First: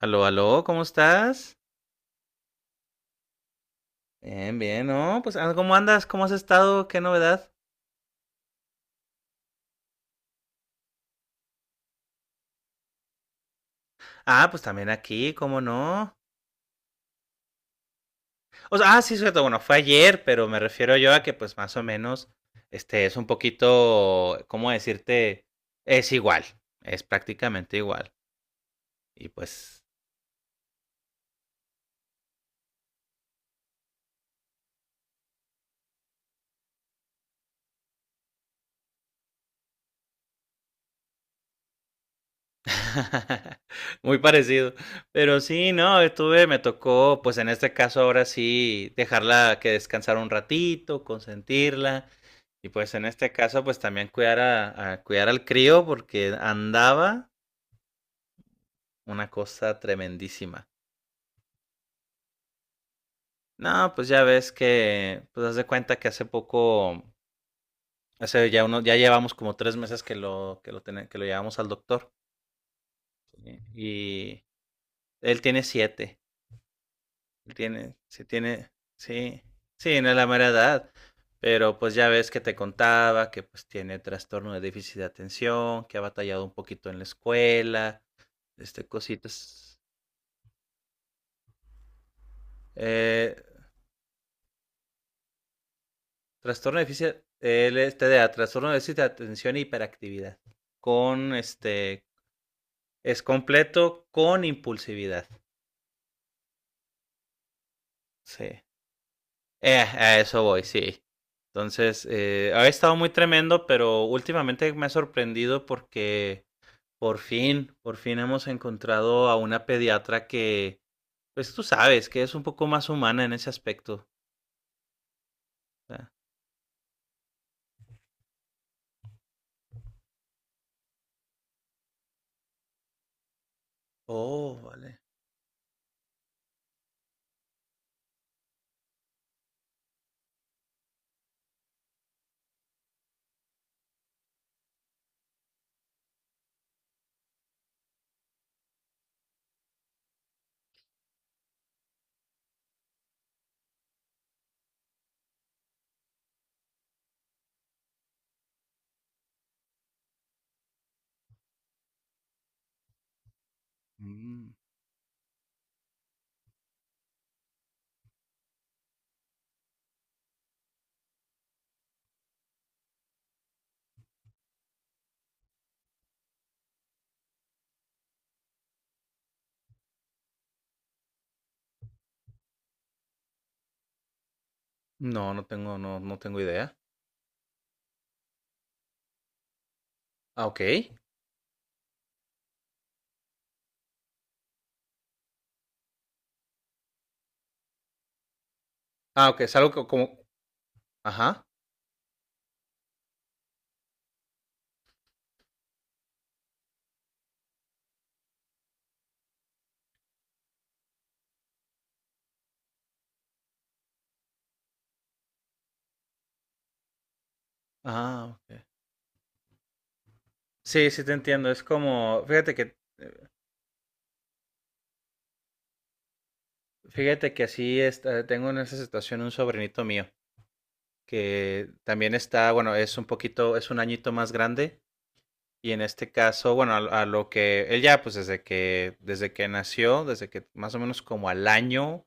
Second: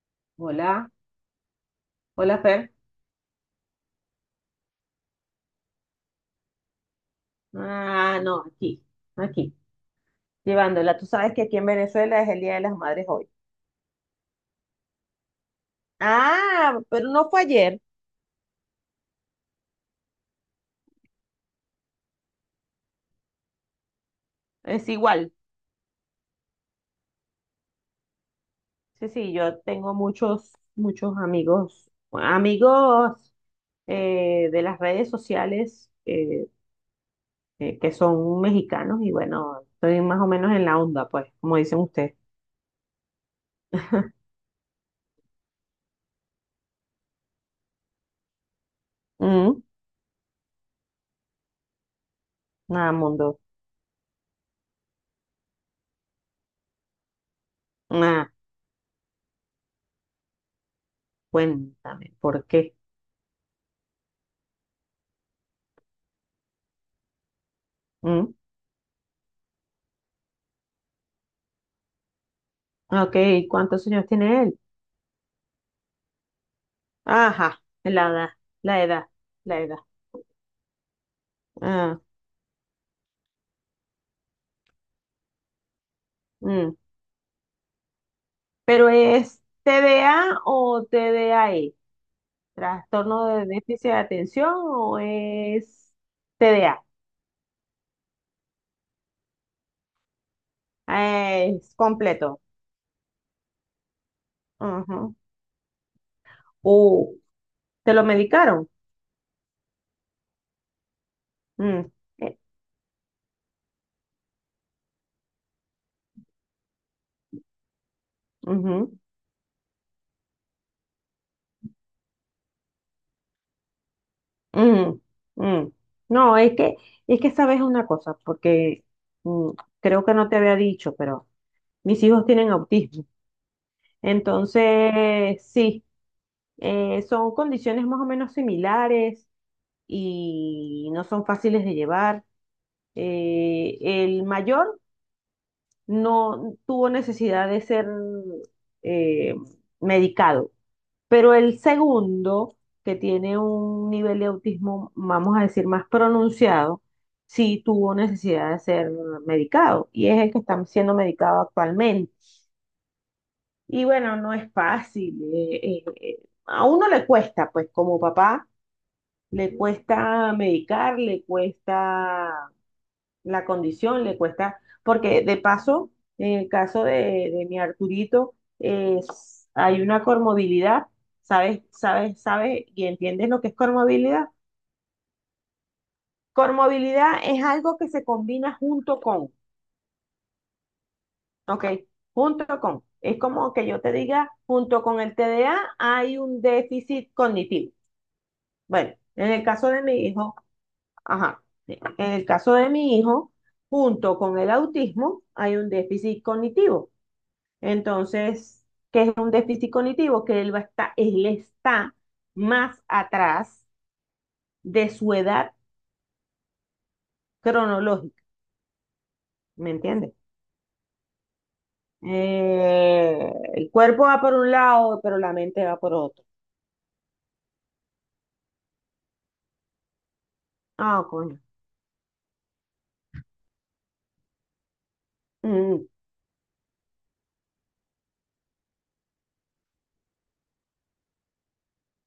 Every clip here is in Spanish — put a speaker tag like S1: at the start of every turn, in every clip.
S1: Aló, aló, ¿cómo
S2: Hola,
S1: estás?
S2: hola Fer.
S1: Bien, bien, ¿no? Pues, ¿cómo andas? ¿Cómo has estado? ¿Qué novedad?
S2: Ah, no, aquí, aquí, llevándola. Tú sabes que aquí en Venezuela es el Día de las Madres hoy.
S1: Pues también aquí, ¿cómo no?
S2: Ah, pero no fue ayer,
S1: O sea, sí, cierto, bueno, fue ayer, pero me refiero yo a que, pues, más o menos, este, es un poquito, ¿cómo
S2: es igual.
S1: decirte? Es igual, es prácticamente igual.
S2: Sí,
S1: Y
S2: sí, yo
S1: pues,
S2: tengo muchos, muchos amigos de las redes sociales que son mexicanos y bueno, estoy más o menos en la onda, pues, como dicen ustedes.
S1: Muy parecido. Pero sí, no, estuve, me tocó, pues en este caso ahora sí, dejarla
S2: Mm,
S1: que descansara un ratito, consentirla. Y
S2: nada,
S1: pues en este
S2: mundo.
S1: caso, pues también cuidar a, cuidar al crío porque andaba
S2: Ah,
S1: una cosa tremendísima.
S2: cuéntame, ¿por qué?
S1: No, pues ya ves que, pues haz de cuenta que hace poco,
S2: Mm,
S1: hace ya uno, ya llevamos como 3 meses que lo, que lo llevamos al doctor.
S2: ok,
S1: Y
S2: ¿cuántos años tiene
S1: y
S2: él?
S1: él tiene 7.
S2: Ajá, la edad,
S1: Tiene,
S2: la edad,
S1: sí,
S2: la edad.
S1: sí, no es la mera edad, pero pues
S2: Ah,
S1: ya ves que te contaba que pues tiene trastorno de déficit de atención, que ha batallado un
S2: mm.
S1: poquito en la escuela, este,
S2: Pero es
S1: cositas.
S2: TDA o TDAE, trastorno
S1: Eh,
S2: de déficit de atención o es
S1: trastorno de
S2: TDA.
S1: déficit, él es TDA, trastorno de déficit de atención e hiperactividad, con
S2: Ah, es
S1: este,
S2: completo.
S1: es completo con
S2: Ujú.
S1: impulsividad,
S2: Uh, ¿Te lo
S1: sí.
S2: medicaron?
S1: A eso voy, sí.
S2: Mm,
S1: Entonces,
S2: eh,
S1: ha estado muy tremendo, pero últimamente me ha sorprendido porque por fin, por fin hemos
S2: ujú,
S1: encontrado a una pediatra que, pues tú sabes, que es un poco más humana en ese aspecto.
S2: ujú, mm.
S1: O sea,
S2: No, es que, sabes una cosa, porque mm, creo que no te había dicho, pero mis hijos tienen autismo.
S1: oh, vale.
S2: Entonces, sí. Son condiciones más o menos similares y no son fáciles de llevar. El mayor no tuvo necesidad de ser eh, medicado, pero el segundo, que tiene un nivel de autismo, vamos a decir, más pronunciado, sí tuvo necesidad de ser medicado y es el que está siendo medicado actualmente. Y bueno, no
S1: Mm.
S2: es fácil. A uno le cuesta, pues como papá le cuesta medicar, le cuesta la condición, le cuesta, porque de paso, en el caso de mi Arturito, hay una comorbilidad. ¿Sabes, sabes, sabes y entiendes lo que es comorbilidad?
S1: No, no tengo, no, no tengo idea.
S2: Comorbilidad es algo que se combina junto con,
S1: Ah, ok.
S2: ¿ok? Junto con. Es como que yo te diga, junto con el TDA hay un déficit cognitivo. Bueno,
S1: Ah,
S2: en
S1: ok,
S2: el
S1: es
S2: caso
S1: algo
S2: de mi
S1: como,
S2: hijo. Ajá,
S1: ajá.
S2: sí. En el caso de mi hijo, junto con el autismo, hay un déficit cognitivo. Entonces, ¿qué es un déficit cognitivo? Que él va a estar, él está más atrás de su edad cronológica,
S1: Ah, ok.
S2: ¿me entiendes?
S1: Sí, sí te entiendo. Es como,
S2: El cuerpo va por un lado, pero la mente va por otro.
S1: fíjate que así está, tengo en esa situación un sobrinito mío
S2: Ah, coño.
S1: que también está, bueno, es un poquito, es un añito más grande. Y en
S2: Mm,
S1: este caso, bueno, a lo que él ya, pues desde que nació, desde que más o menos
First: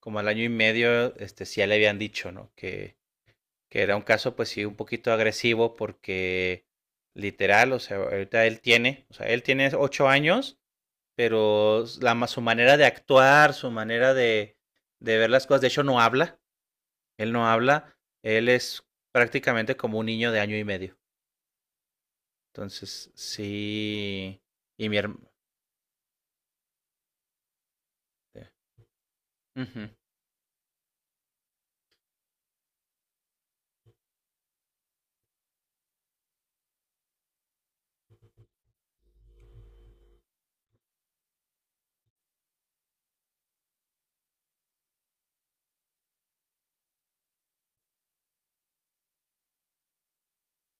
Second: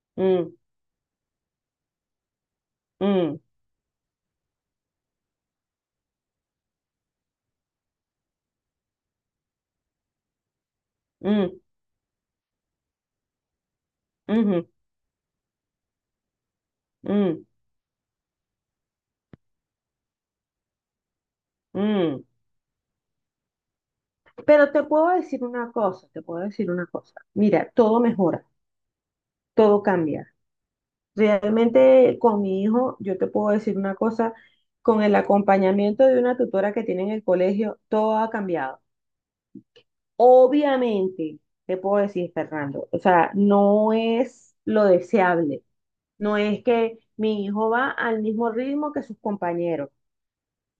S1: como al año y
S2: mm,
S1: medio, este, sí ya le habían dicho, ¿no?
S2: mm,
S1: Que era un caso, pues sí, un poquito agresivo porque literal, o sea, ahorita él tiene, o sea, él tiene 8 años,
S2: mm,
S1: pero la, su manera de actuar, su manera
S2: ujú,
S1: de ver las cosas, de hecho no habla, él no
S2: mm,
S1: habla, él es prácticamente como un niño de año y medio.
S2: mm.
S1: Entonces, sí.
S2: Pero te
S1: Y mi,
S2: puedo
S1: hermano,
S2: decir una cosa, te puedo decir una cosa. Mira, todo mejora. Todo
S1: ujú.
S2: cambia. Realmente con mi hijo, yo te puedo decir una cosa, con el acompañamiento de una tutora que tiene en el colegio, todo ha cambiado. Obviamente, te puedo decir, Fernando, o sea, no es lo deseable. No es que mi hijo va al mismo ritmo que sus compañeros,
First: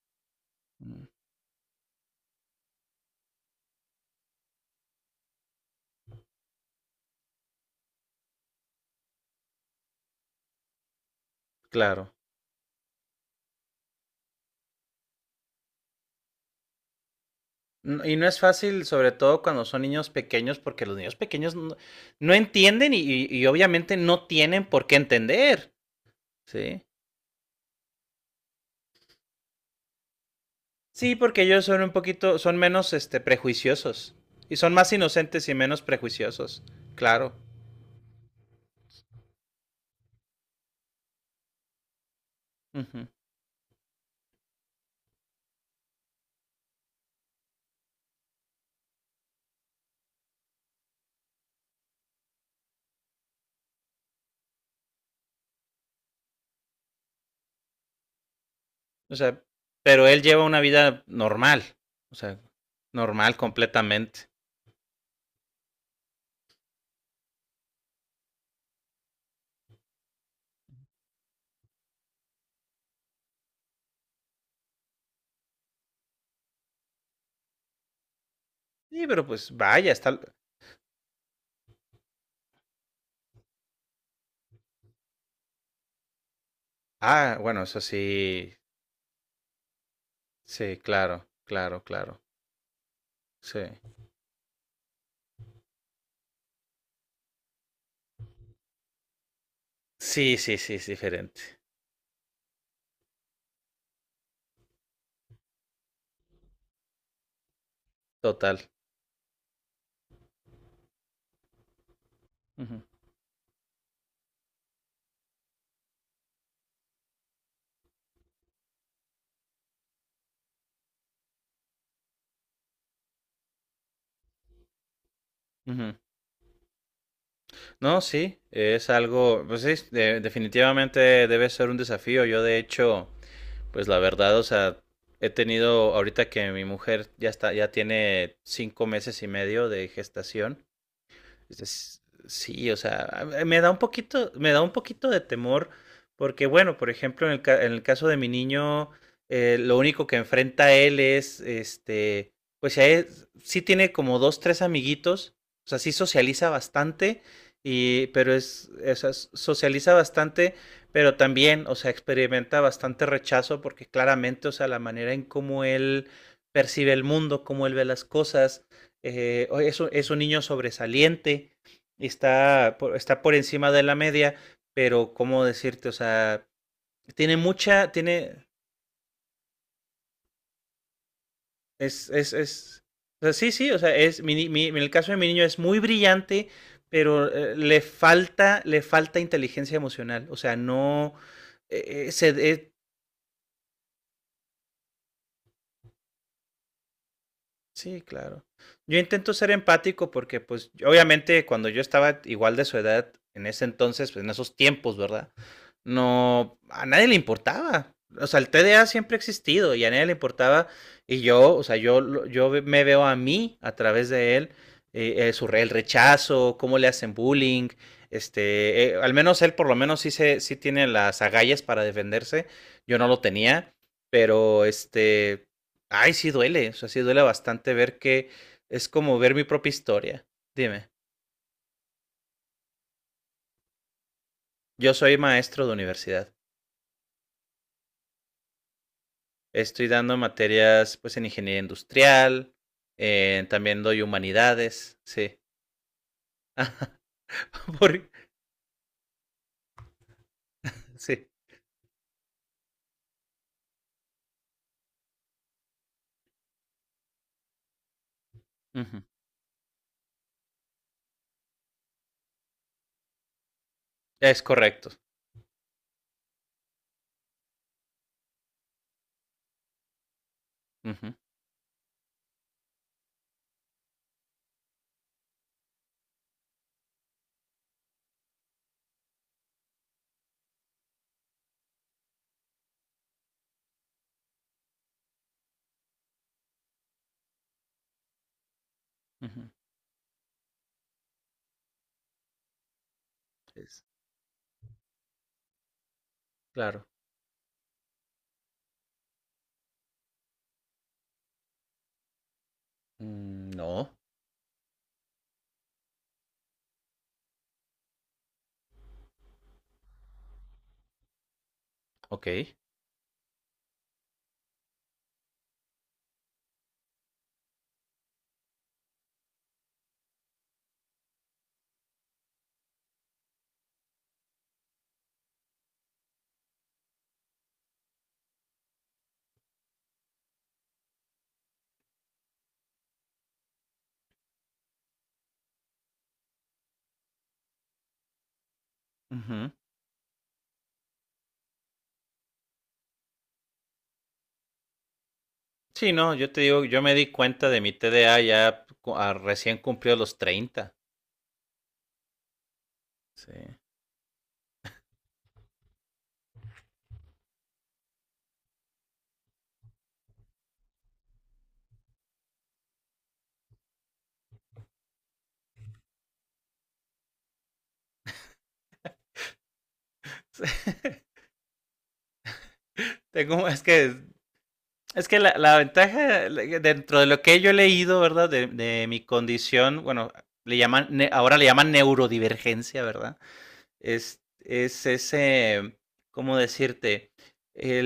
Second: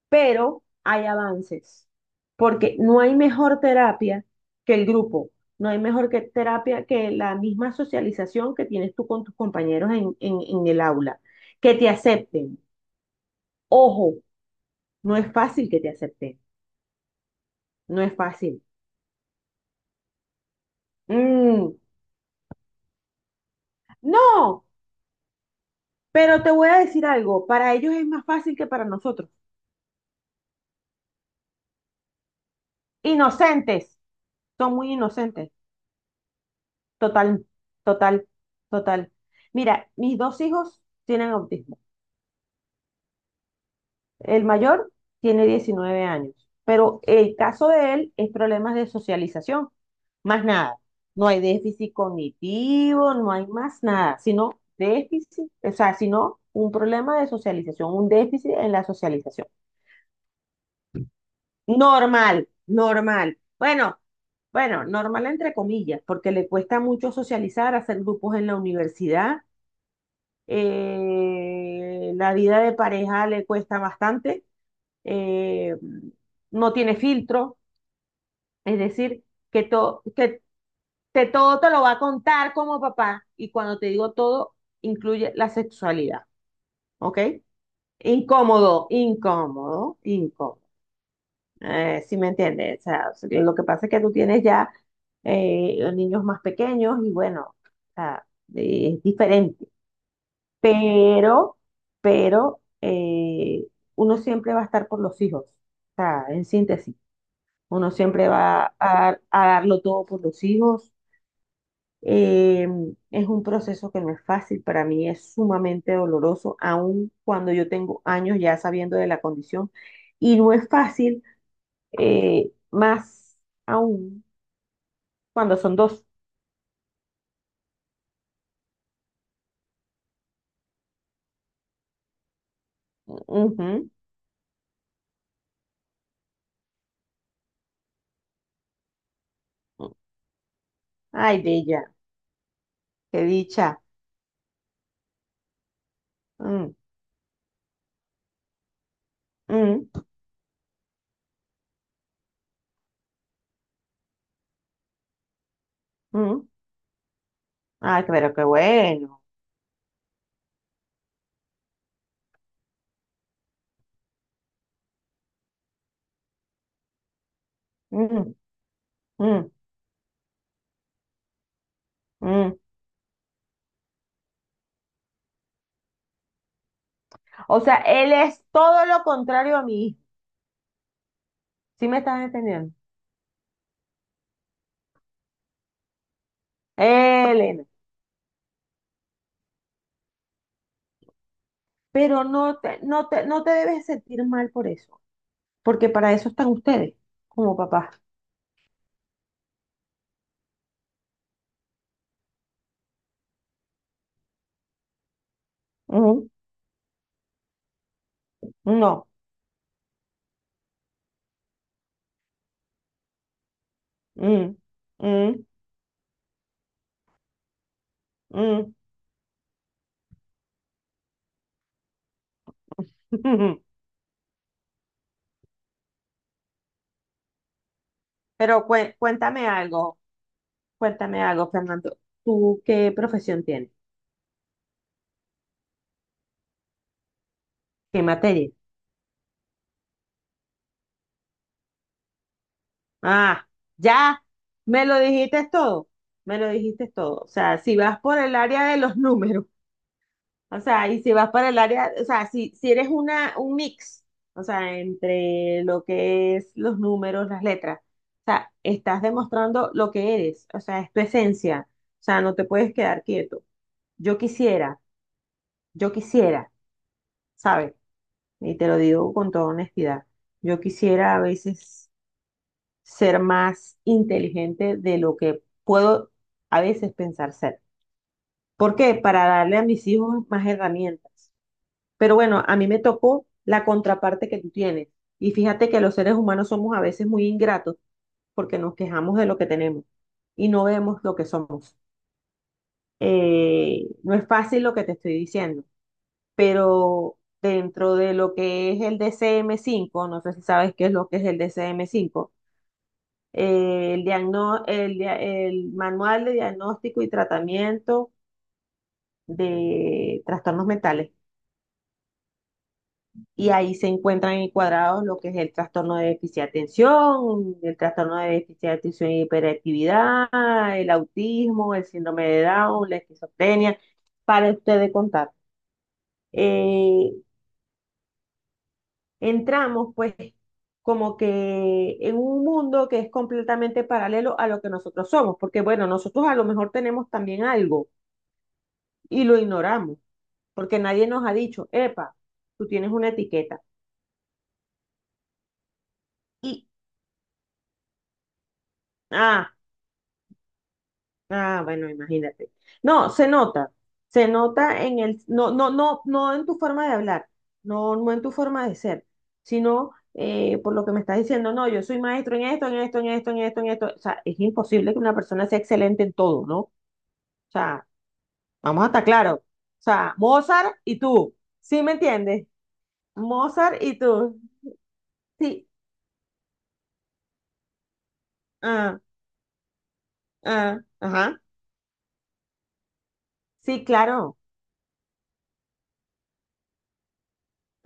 S2: pero
S1: Mm.
S2: hay avances, porque no hay mejor terapia que el grupo, no hay mejor que terapia que la misma socialización que tienes tú con tus compañeros en, en el aula, que te
S1: Claro.
S2: acepten. Ojo, no es fácil que te acepten, no
S1: Y
S2: es
S1: no es
S2: fácil.
S1: fácil, sobre todo cuando son niños pequeños, porque los niños pequeños no,
S2: Mm,
S1: no entienden y, y obviamente no
S2: no,
S1: tienen por qué entender,
S2: pero te voy a
S1: ¿sí?
S2: decir algo, para ellos es más fácil que para nosotros.
S1: Sí, porque ellos son un poquito, son menos, este,
S2: Inocentes,
S1: prejuiciosos y son
S2: son
S1: más
S2: muy
S1: inocentes
S2: inocentes,
S1: y menos prejuiciosos, claro.
S2: total, total, total. Mira, mis dos hijos tienen autismo.
S1: Ujú.
S2: El mayor tiene 19 años, pero el caso de él es problemas de socialización, más nada. No hay déficit cognitivo, no hay más nada, sino déficit, o sea, sino un problema de socialización, un déficit en la
S1: O sea,
S2: socialización.
S1: pero él lleva una vida normal, o sea,
S2: Normal,
S1: normal
S2: normal. Bueno,
S1: completamente.
S2: bueno, normal entre comillas, porque le cuesta mucho socializar, hacer grupos en la universidad. La vida de pareja le cuesta bastante. eh, no tiene filtro, es
S1: Sí,
S2: decir,
S1: pero pues
S2: que,
S1: vaya,
S2: to-
S1: está...
S2: que te, todo te lo va a contar como papá y cuando te digo todo, incluye la sexualidad, ¿ok?
S1: Ah, bueno, eso sí,
S2: Incómodo, incómodo, incómodo.
S1: sí, claro, claro,
S2: ¿Si
S1: claro,
S2: me entiendes? O sea, lo
S1: sí.
S2: que pasa es que tú tienes ya niños más pequeños y bueno, o sea, es diferente,
S1: Sí, sí, sí, es diferente.
S2: pero, pero eh, uno siempre va a estar por los hijos, o sea, en síntesis. Uno siempre
S1: Total.
S2: va a, a darlo todo por los hijos. Eh,
S1: Ujú,
S2: es un proceso que no es fácil, para mí es sumamente doloroso, aun cuando yo tengo años ya sabiendo de la condición. Y no es fácil, más aún cuando son
S1: ujú.
S2: dos.
S1: No, sí, es algo, pues sí, definitivamente debe ser un desafío. Yo de hecho, pues
S2: Ujú.
S1: la verdad, o sea, he tenido ahorita que mi mujer ya está, ya tiene 5 meses y medio de gestación.
S2: Ay, bella,
S1: Es- Sí, o sea,
S2: qué
S1: me da un
S2: dicha.
S1: poquito, me da un poquito de temor porque,
S2: Mm,
S1: bueno, por ejemplo, en el caso de mi niño, lo
S2: mm,
S1: único que enfrenta él es, este, pues si a sí tiene como dos, tres amiguitos, o sea, sí
S2: mm.
S1: socializa bastante,
S2: Ay,
S1: y, pero
S2: pero qué
S1: es, o sea,
S2: bueno.
S1: socializa bastante, pero también, o sea, experimenta bastante rechazo porque claramente, o sea, la manera en cómo él percibe el mundo, cómo él ve las
S2: Mm,
S1: cosas,
S2: mm,
S1: o es, es un niño sobresaliente,
S2: mm.
S1: está por, está por encima de la media, pero ¿cómo decirte? O sea, tiene
S2: O sea,
S1: mucha,
S2: él es
S1: tiene,
S2: todo lo contrario a mí. ¿Sí me estás entendiendo?
S1: es, o sea, sí, sí, o sea, es, mi en el caso de mi niño es muy brillante, pero
S2: Elena,
S1: le falta inteligencia emocional, o sea, no,
S2: pero
S1: se,
S2: no te debes sentir mal por eso, porque para eso están ustedes, como papás.
S1: sí, claro. Yo intento ser empático porque, pues, obviamente cuando yo estaba igual de su edad, en ese entonces, pues, en esos tiempos, ¿verdad?
S2: Ujú.
S1: No, a nadie le importaba. O sea, el TDA
S2: No.
S1: siempre ha existido y a nadie le importaba. Y yo, o sea, yo, lo- yo ve- me veo a mí a través de él,
S2: Mm, mm,
S1: el rechazo, cómo le hacen bullying.
S2: mm.
S1: Este, al menos él por lo menos sí, se, sí tiene las agallas para defenderse. Yo no lo tenía, pero este, ay, sí duele, o sea, sí duele bastante ver que
S2: Pero
S1: es como ver mi propia historia. Dime,
S2: cuéntame algo, Fernando. ¿Tú qué profesión tienes?
S1: yo soy maestro de universidad.
S2: ¿Qué materia?
S1: Estoy dando materias pues en ingeniería industrial,
S2: Ah,
S1: también doy
S2: ya, me
S1: humanidades,
S2: lo
S1: sí.
S2: dijiste todo, me lo dijiste todo. O sea, si vas
S1: Por-
S2: por el área de los números. O sea, y si
S1: sí.
S2: vas para el área, o sea, si eres una, un mix, o sea, entre lo que es los números, las letras, o sea,
S1: Ujú.
S2: estás demostrando lo que eres, o sea, es tu esencia, o sea, no te puedes quedar quieto. Yo
S1: Es
S2: quisiera,
S1: correcto.
S2: yo quisiera, ¿sabes? Y te lo digo con toda honestidad, yo
S1: Ujú,
S2: quisiera a veces ser más inteligente de lo que puedo a veces pensar ser. ¿Por qué? Para darle a mis hijos más herramientas. Pero bueno, a mí me tocó la contraparte que tú tienes. Y fíjate que los seres humanos somos a veces muy ingratos porque nos quejamos de lo que
S1: ujú.
S2: tenemos y no vemos lo que somos.
S1: Es-
S2: No es fácil lo que te estoy diciendo,
S1: claro.
S2: pero dentro de lo que es el DCM-5, no sé si sabes qué es lo que es el DCM-5,
S1: Mm, no,
S2: el Manual de Diagnóstico y Tratamiento de Trastornos Mentales.
S1: ok.
S2: Y ahí se encuentran encuadrados lo que es el trastorno de déficit de atención, el trastorno de déficit de atención y hiperactividad, el autismo, el síndrome de Down, la esquizofrenia, para ustedes contar. Eh, entramos pues como que en un mundo que es completamente paralelo a lo que nosotros somos, porque bueno, nosotros a lo mejor tenemos también algo y lo
S1: Ujú.
S2: ignoramos, porque nadie nos ha dicho, epa, tú tienes una etiqueta.
S1: Sí, no, yo te digo,
S2: Y,
S1: yo me di cuenta de mi TDA ya
S2: ah,
S1: recién cumplió los 30.
S2: Bueno, imagínate. No,
S1: Sí.
S2: se nota no, no, no, no en tu forma de hablar, no, no en tu forma de ser, sino por lo que me estás diciendo, no, yo soy maestro en esto, en esto, en esto, en esto, en esto. O sea, es imposible que una persona sea excelente en todo, ¿no? O sea, vamos a estar claros. O sea, Mozart y tú, ¿sí me entiendes?
S1: Tengo, es
S2: Mozart
S1: que
S2: y tú,
S1: Es que la
S2: sí,
S1: ventaja, dentro de lo que yo he leído, ¿verdad? De
S2: ah,
S1: mi condición, bueno, le
S2: ah,
S1: llaman, ahora
S2: ajá,
S1: le llaman neurodivergencia, ¿verdad?
S2: sí, claro.
S1: Es ese, ¿cómo decirte?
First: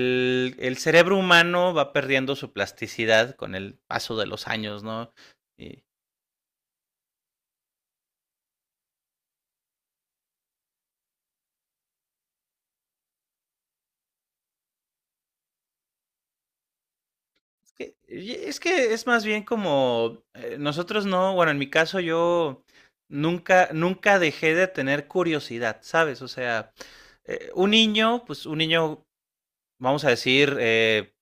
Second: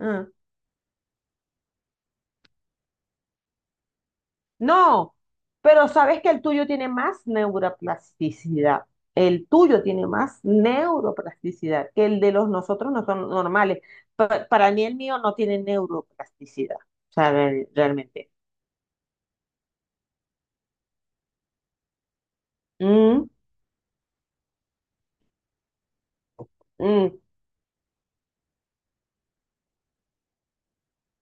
S2: Ah.
S1: El cerebro humano va perdiendo su plasticidad con el paso de los años, ¿no?
S2: No,
S1: Y
S2: pero sabes que el tuyo tiene más neuroplasticidad. El tuyo tiene más neuroplasticidad que el de los nosotros no son normales. Para mí el mío no tiene neuroplasticidad. O sea,
S1: es que,
S2: realmente.
S1: y es que es más bien como, nosotros no, bueno, en mi caso yo
S2: Mm,
S1: nunca, nunca dejé de tener curiosidad, ¿sabes? O sea,
S2: mm,
S1: un niño, pues un niño vamos a decir, eh,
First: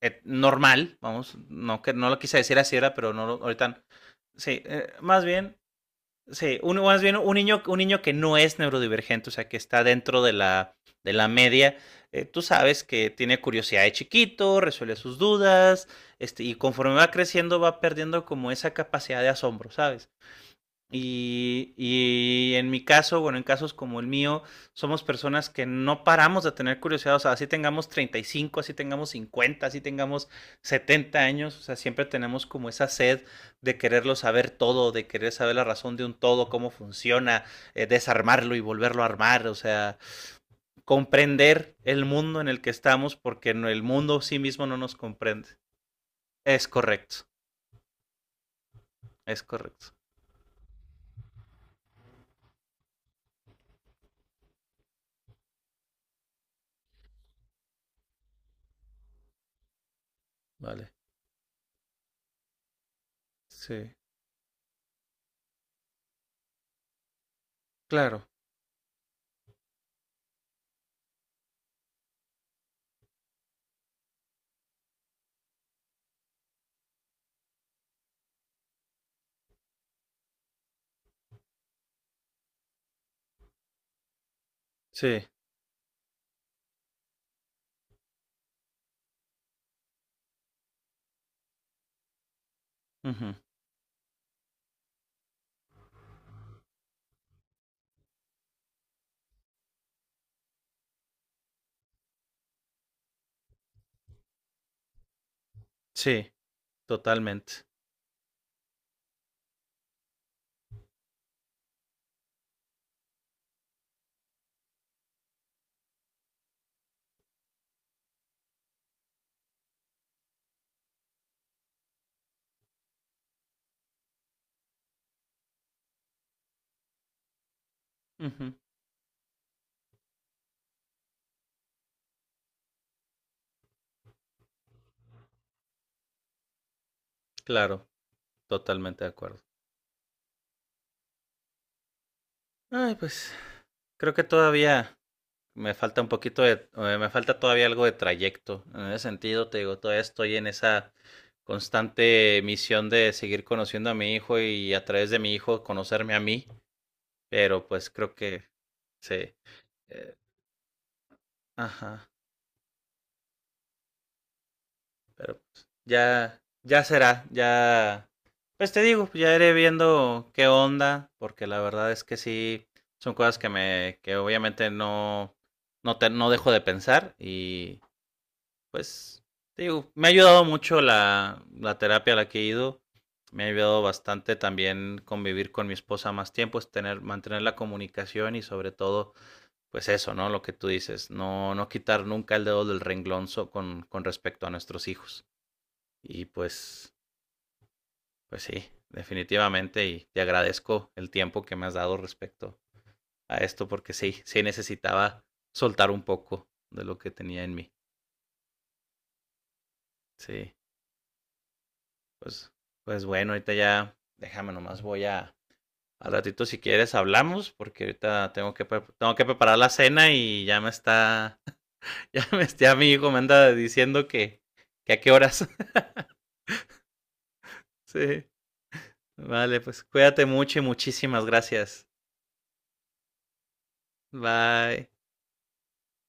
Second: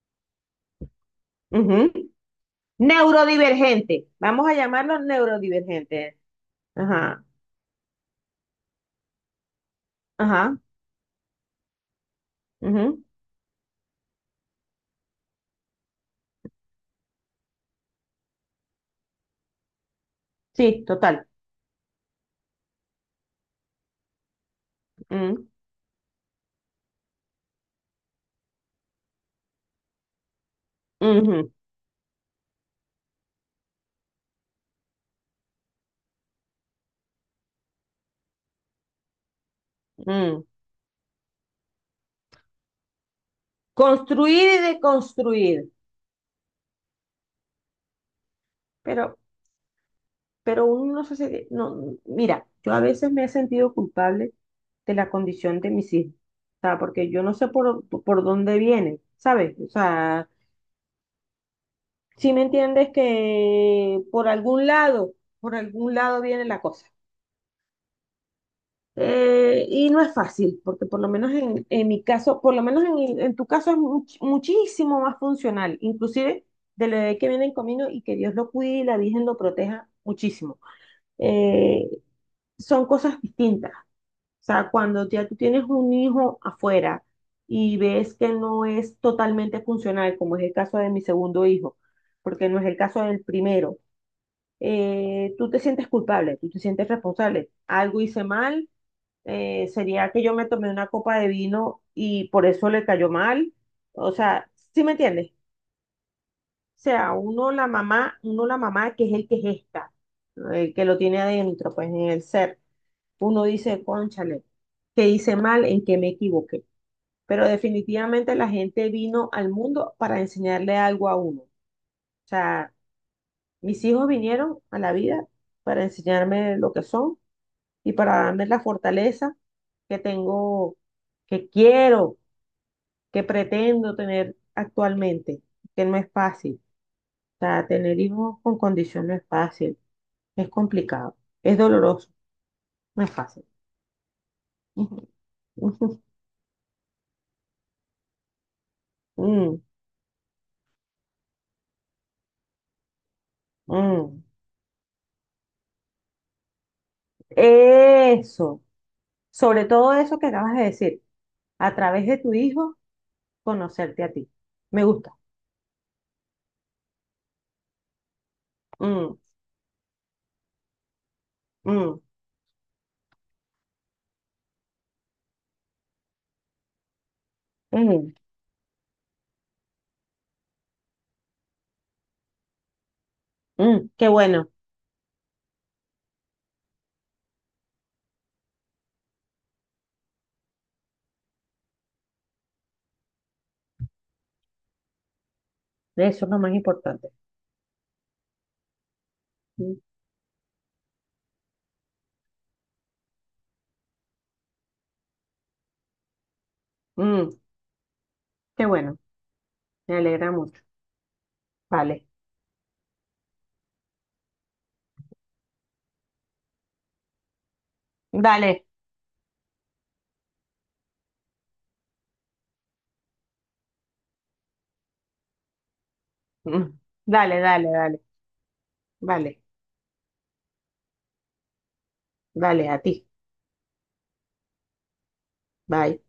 S1: eh, normal, vamos, no,
S2: ujú.
S1: que, no lo quise decir así era, pero no, ahorita,
S2: Neurodivergente. Vamos a
S1: sí,
S2: llamarlo
S1: más bien,
S2: neurodivergente.
S1: sí, más bien
S2: Ajá,
S1: un niño que no es neurodivergente, o sea, que está dentro de
S2: ajá.
S1: de la media, tú sabes
S2: Ujú.
S1: que tiene curiosidad de chiquito, resuelve sus dudas, este, y conforme va creciendo va perdiendo como esa capacidad de asombro, ¿sabes?
S2: Sí, total.
S1: Y en mi caso, bueno, en casos como el mío, somos
S2: Mm,
S1: personas que no paramos de tener curiosidad. O sea, así tengamos 35, así tengamos 50, así tengamos setenta
S2: ujú,
S1: años. O sea, siempre tenemos como esa sed de quererlo saber todo, de querer saber la razón de un todo, cómo funciona, desarmarlo y volverlo a armar. O sea,
S2: mm.
S1: comprender el mundo en el que estamos porque no, el mundo sí
S2: Construir y
S1: mismo no nos comprende.
S2: deconstruir.
S1: Es correcto,
S2: Pero,
S1: es correcto.
S2: uno no se. No, mira, yo a veces me he sentido culpable de la condición de mis hijos, o sea, porque yo no sé por dónde vienen, ¿sabes? O sea,
S1: Vale.
S2: si me entiendes
S1: Sí,
S2: que por algún lado viene la cosa.
S1: claro.
S2: Y no es fácil, porque por lo menos en mi caso, por lo menos en tu caso es muchísimo más funcional, inclusive del bebé que viene en camino y que Dios lo cuide y la Virgen lo proteja muchísimo. Eh, son cosas distintas. O sea, cuando
S1: Sí.
S2: ya tú tienes un hijo afuera y ves que no es totalmente funcional, como es el caso de mi segundo hijo, porque no es el caso del
S1: Ujú,
S2: primero, tú te sientes culpable, tú te sientes responsable. Algo hice mal, sería que yo me tomé una copa de vino y por eso le cayó mal. O sea, ¿sí me entiendes?
S1: sí.
S2: O sea,
S1: Totalmente.
S2: uno la mamá que es el que gesta, el que lo tiene adentro, pues en el ser uno dice, cónchale, que hice mal, en que me equivoqué. Pero definitivamente la gente vino al mundo para enseñarle algo a uno. O sea, mis hijos vinieron a la vida para enseñarme lo que son y para darme
S1: Ujú.
S2: la fortaleza que tengo, que quiero, que pretendo tener actualmente, que no es fácil. O sea,
S1: Claro,
S2: tener hijos con
S1: totalmente
S2: condición
S1: de
S2: no es
S1: acuerdo.
S2: fácil, es complicado, es doloroso,
S1: Ay,
S2: no es
S1: pues
S2: fácil.
S1: creo que todavía me falta un poquito de, me falta todavía algo de trayecto. En ese sentido,
S2: Mm,
S1: te digo, todavía estoy en esa constante misión de seguir conociendo a mi
S2: mm.
S1: hijo y a través de mi hijo conocerme a mí, pero pues creo que
S2: Eso,
S1: sí.
S2: sobre todo
S1: eh,
S2: eso que acabas de decir, a través
S1: ajá.
S2: de tu hijo, conocerte a ti. Me gusta.
S1: Pero pues, ya, ya será, ya. Pues te digo,
S2: Mm,
S1: ya iré viendo qué onda, porque la verdad
S2: mm,
S1: es que sí, son cosas que me, que obviamente no, no, te, no dejo de pensar y
S2: mm,
S1: pues, te digo, me ha ayudado mucho la terapia a la que he ido, me ha ayudado
S2: mm, qué
S1: bastante
S2: bueno,
S1: también convivir con mi esposa más tiempo, es tener, mantener la comunicación y sobre todo, pues eso, ¿no? Lo que tú dices, no, no quitar nunca el dedo del renglón con respecto a nuestros hijos. Y
S2: eso es lo más
S1: pues,
S2: importante.
S1: pues sí,
S2: Mm,
S1: definitivamente. Y te agradezco el tiempo que me has dado respecto a esto, porque sí, sí necesitaba soltar un poco de lo que
S2: mm,
S1: tenía en mí.
S2: qué bueno, me alegra
S1: Sí,
S2: mucho. Vale,
S1: pues, pues bueno, ahorita ya, déjame nomás, voy a, al ratito si quieres hablamos, porque ahorita tengo que,
S2: dale,
S1: preparar la cena y ya me está, ya me está, mi hijo me anda diciendo que, a qué horas.
S2: mm, dale, dale, dale,
S1: Sí,
S2: vale,
S1: vale, pues cuídate mucho y muchísimas gracias.
S2: dale, a ti.
S1: Bye.
S2: Bye.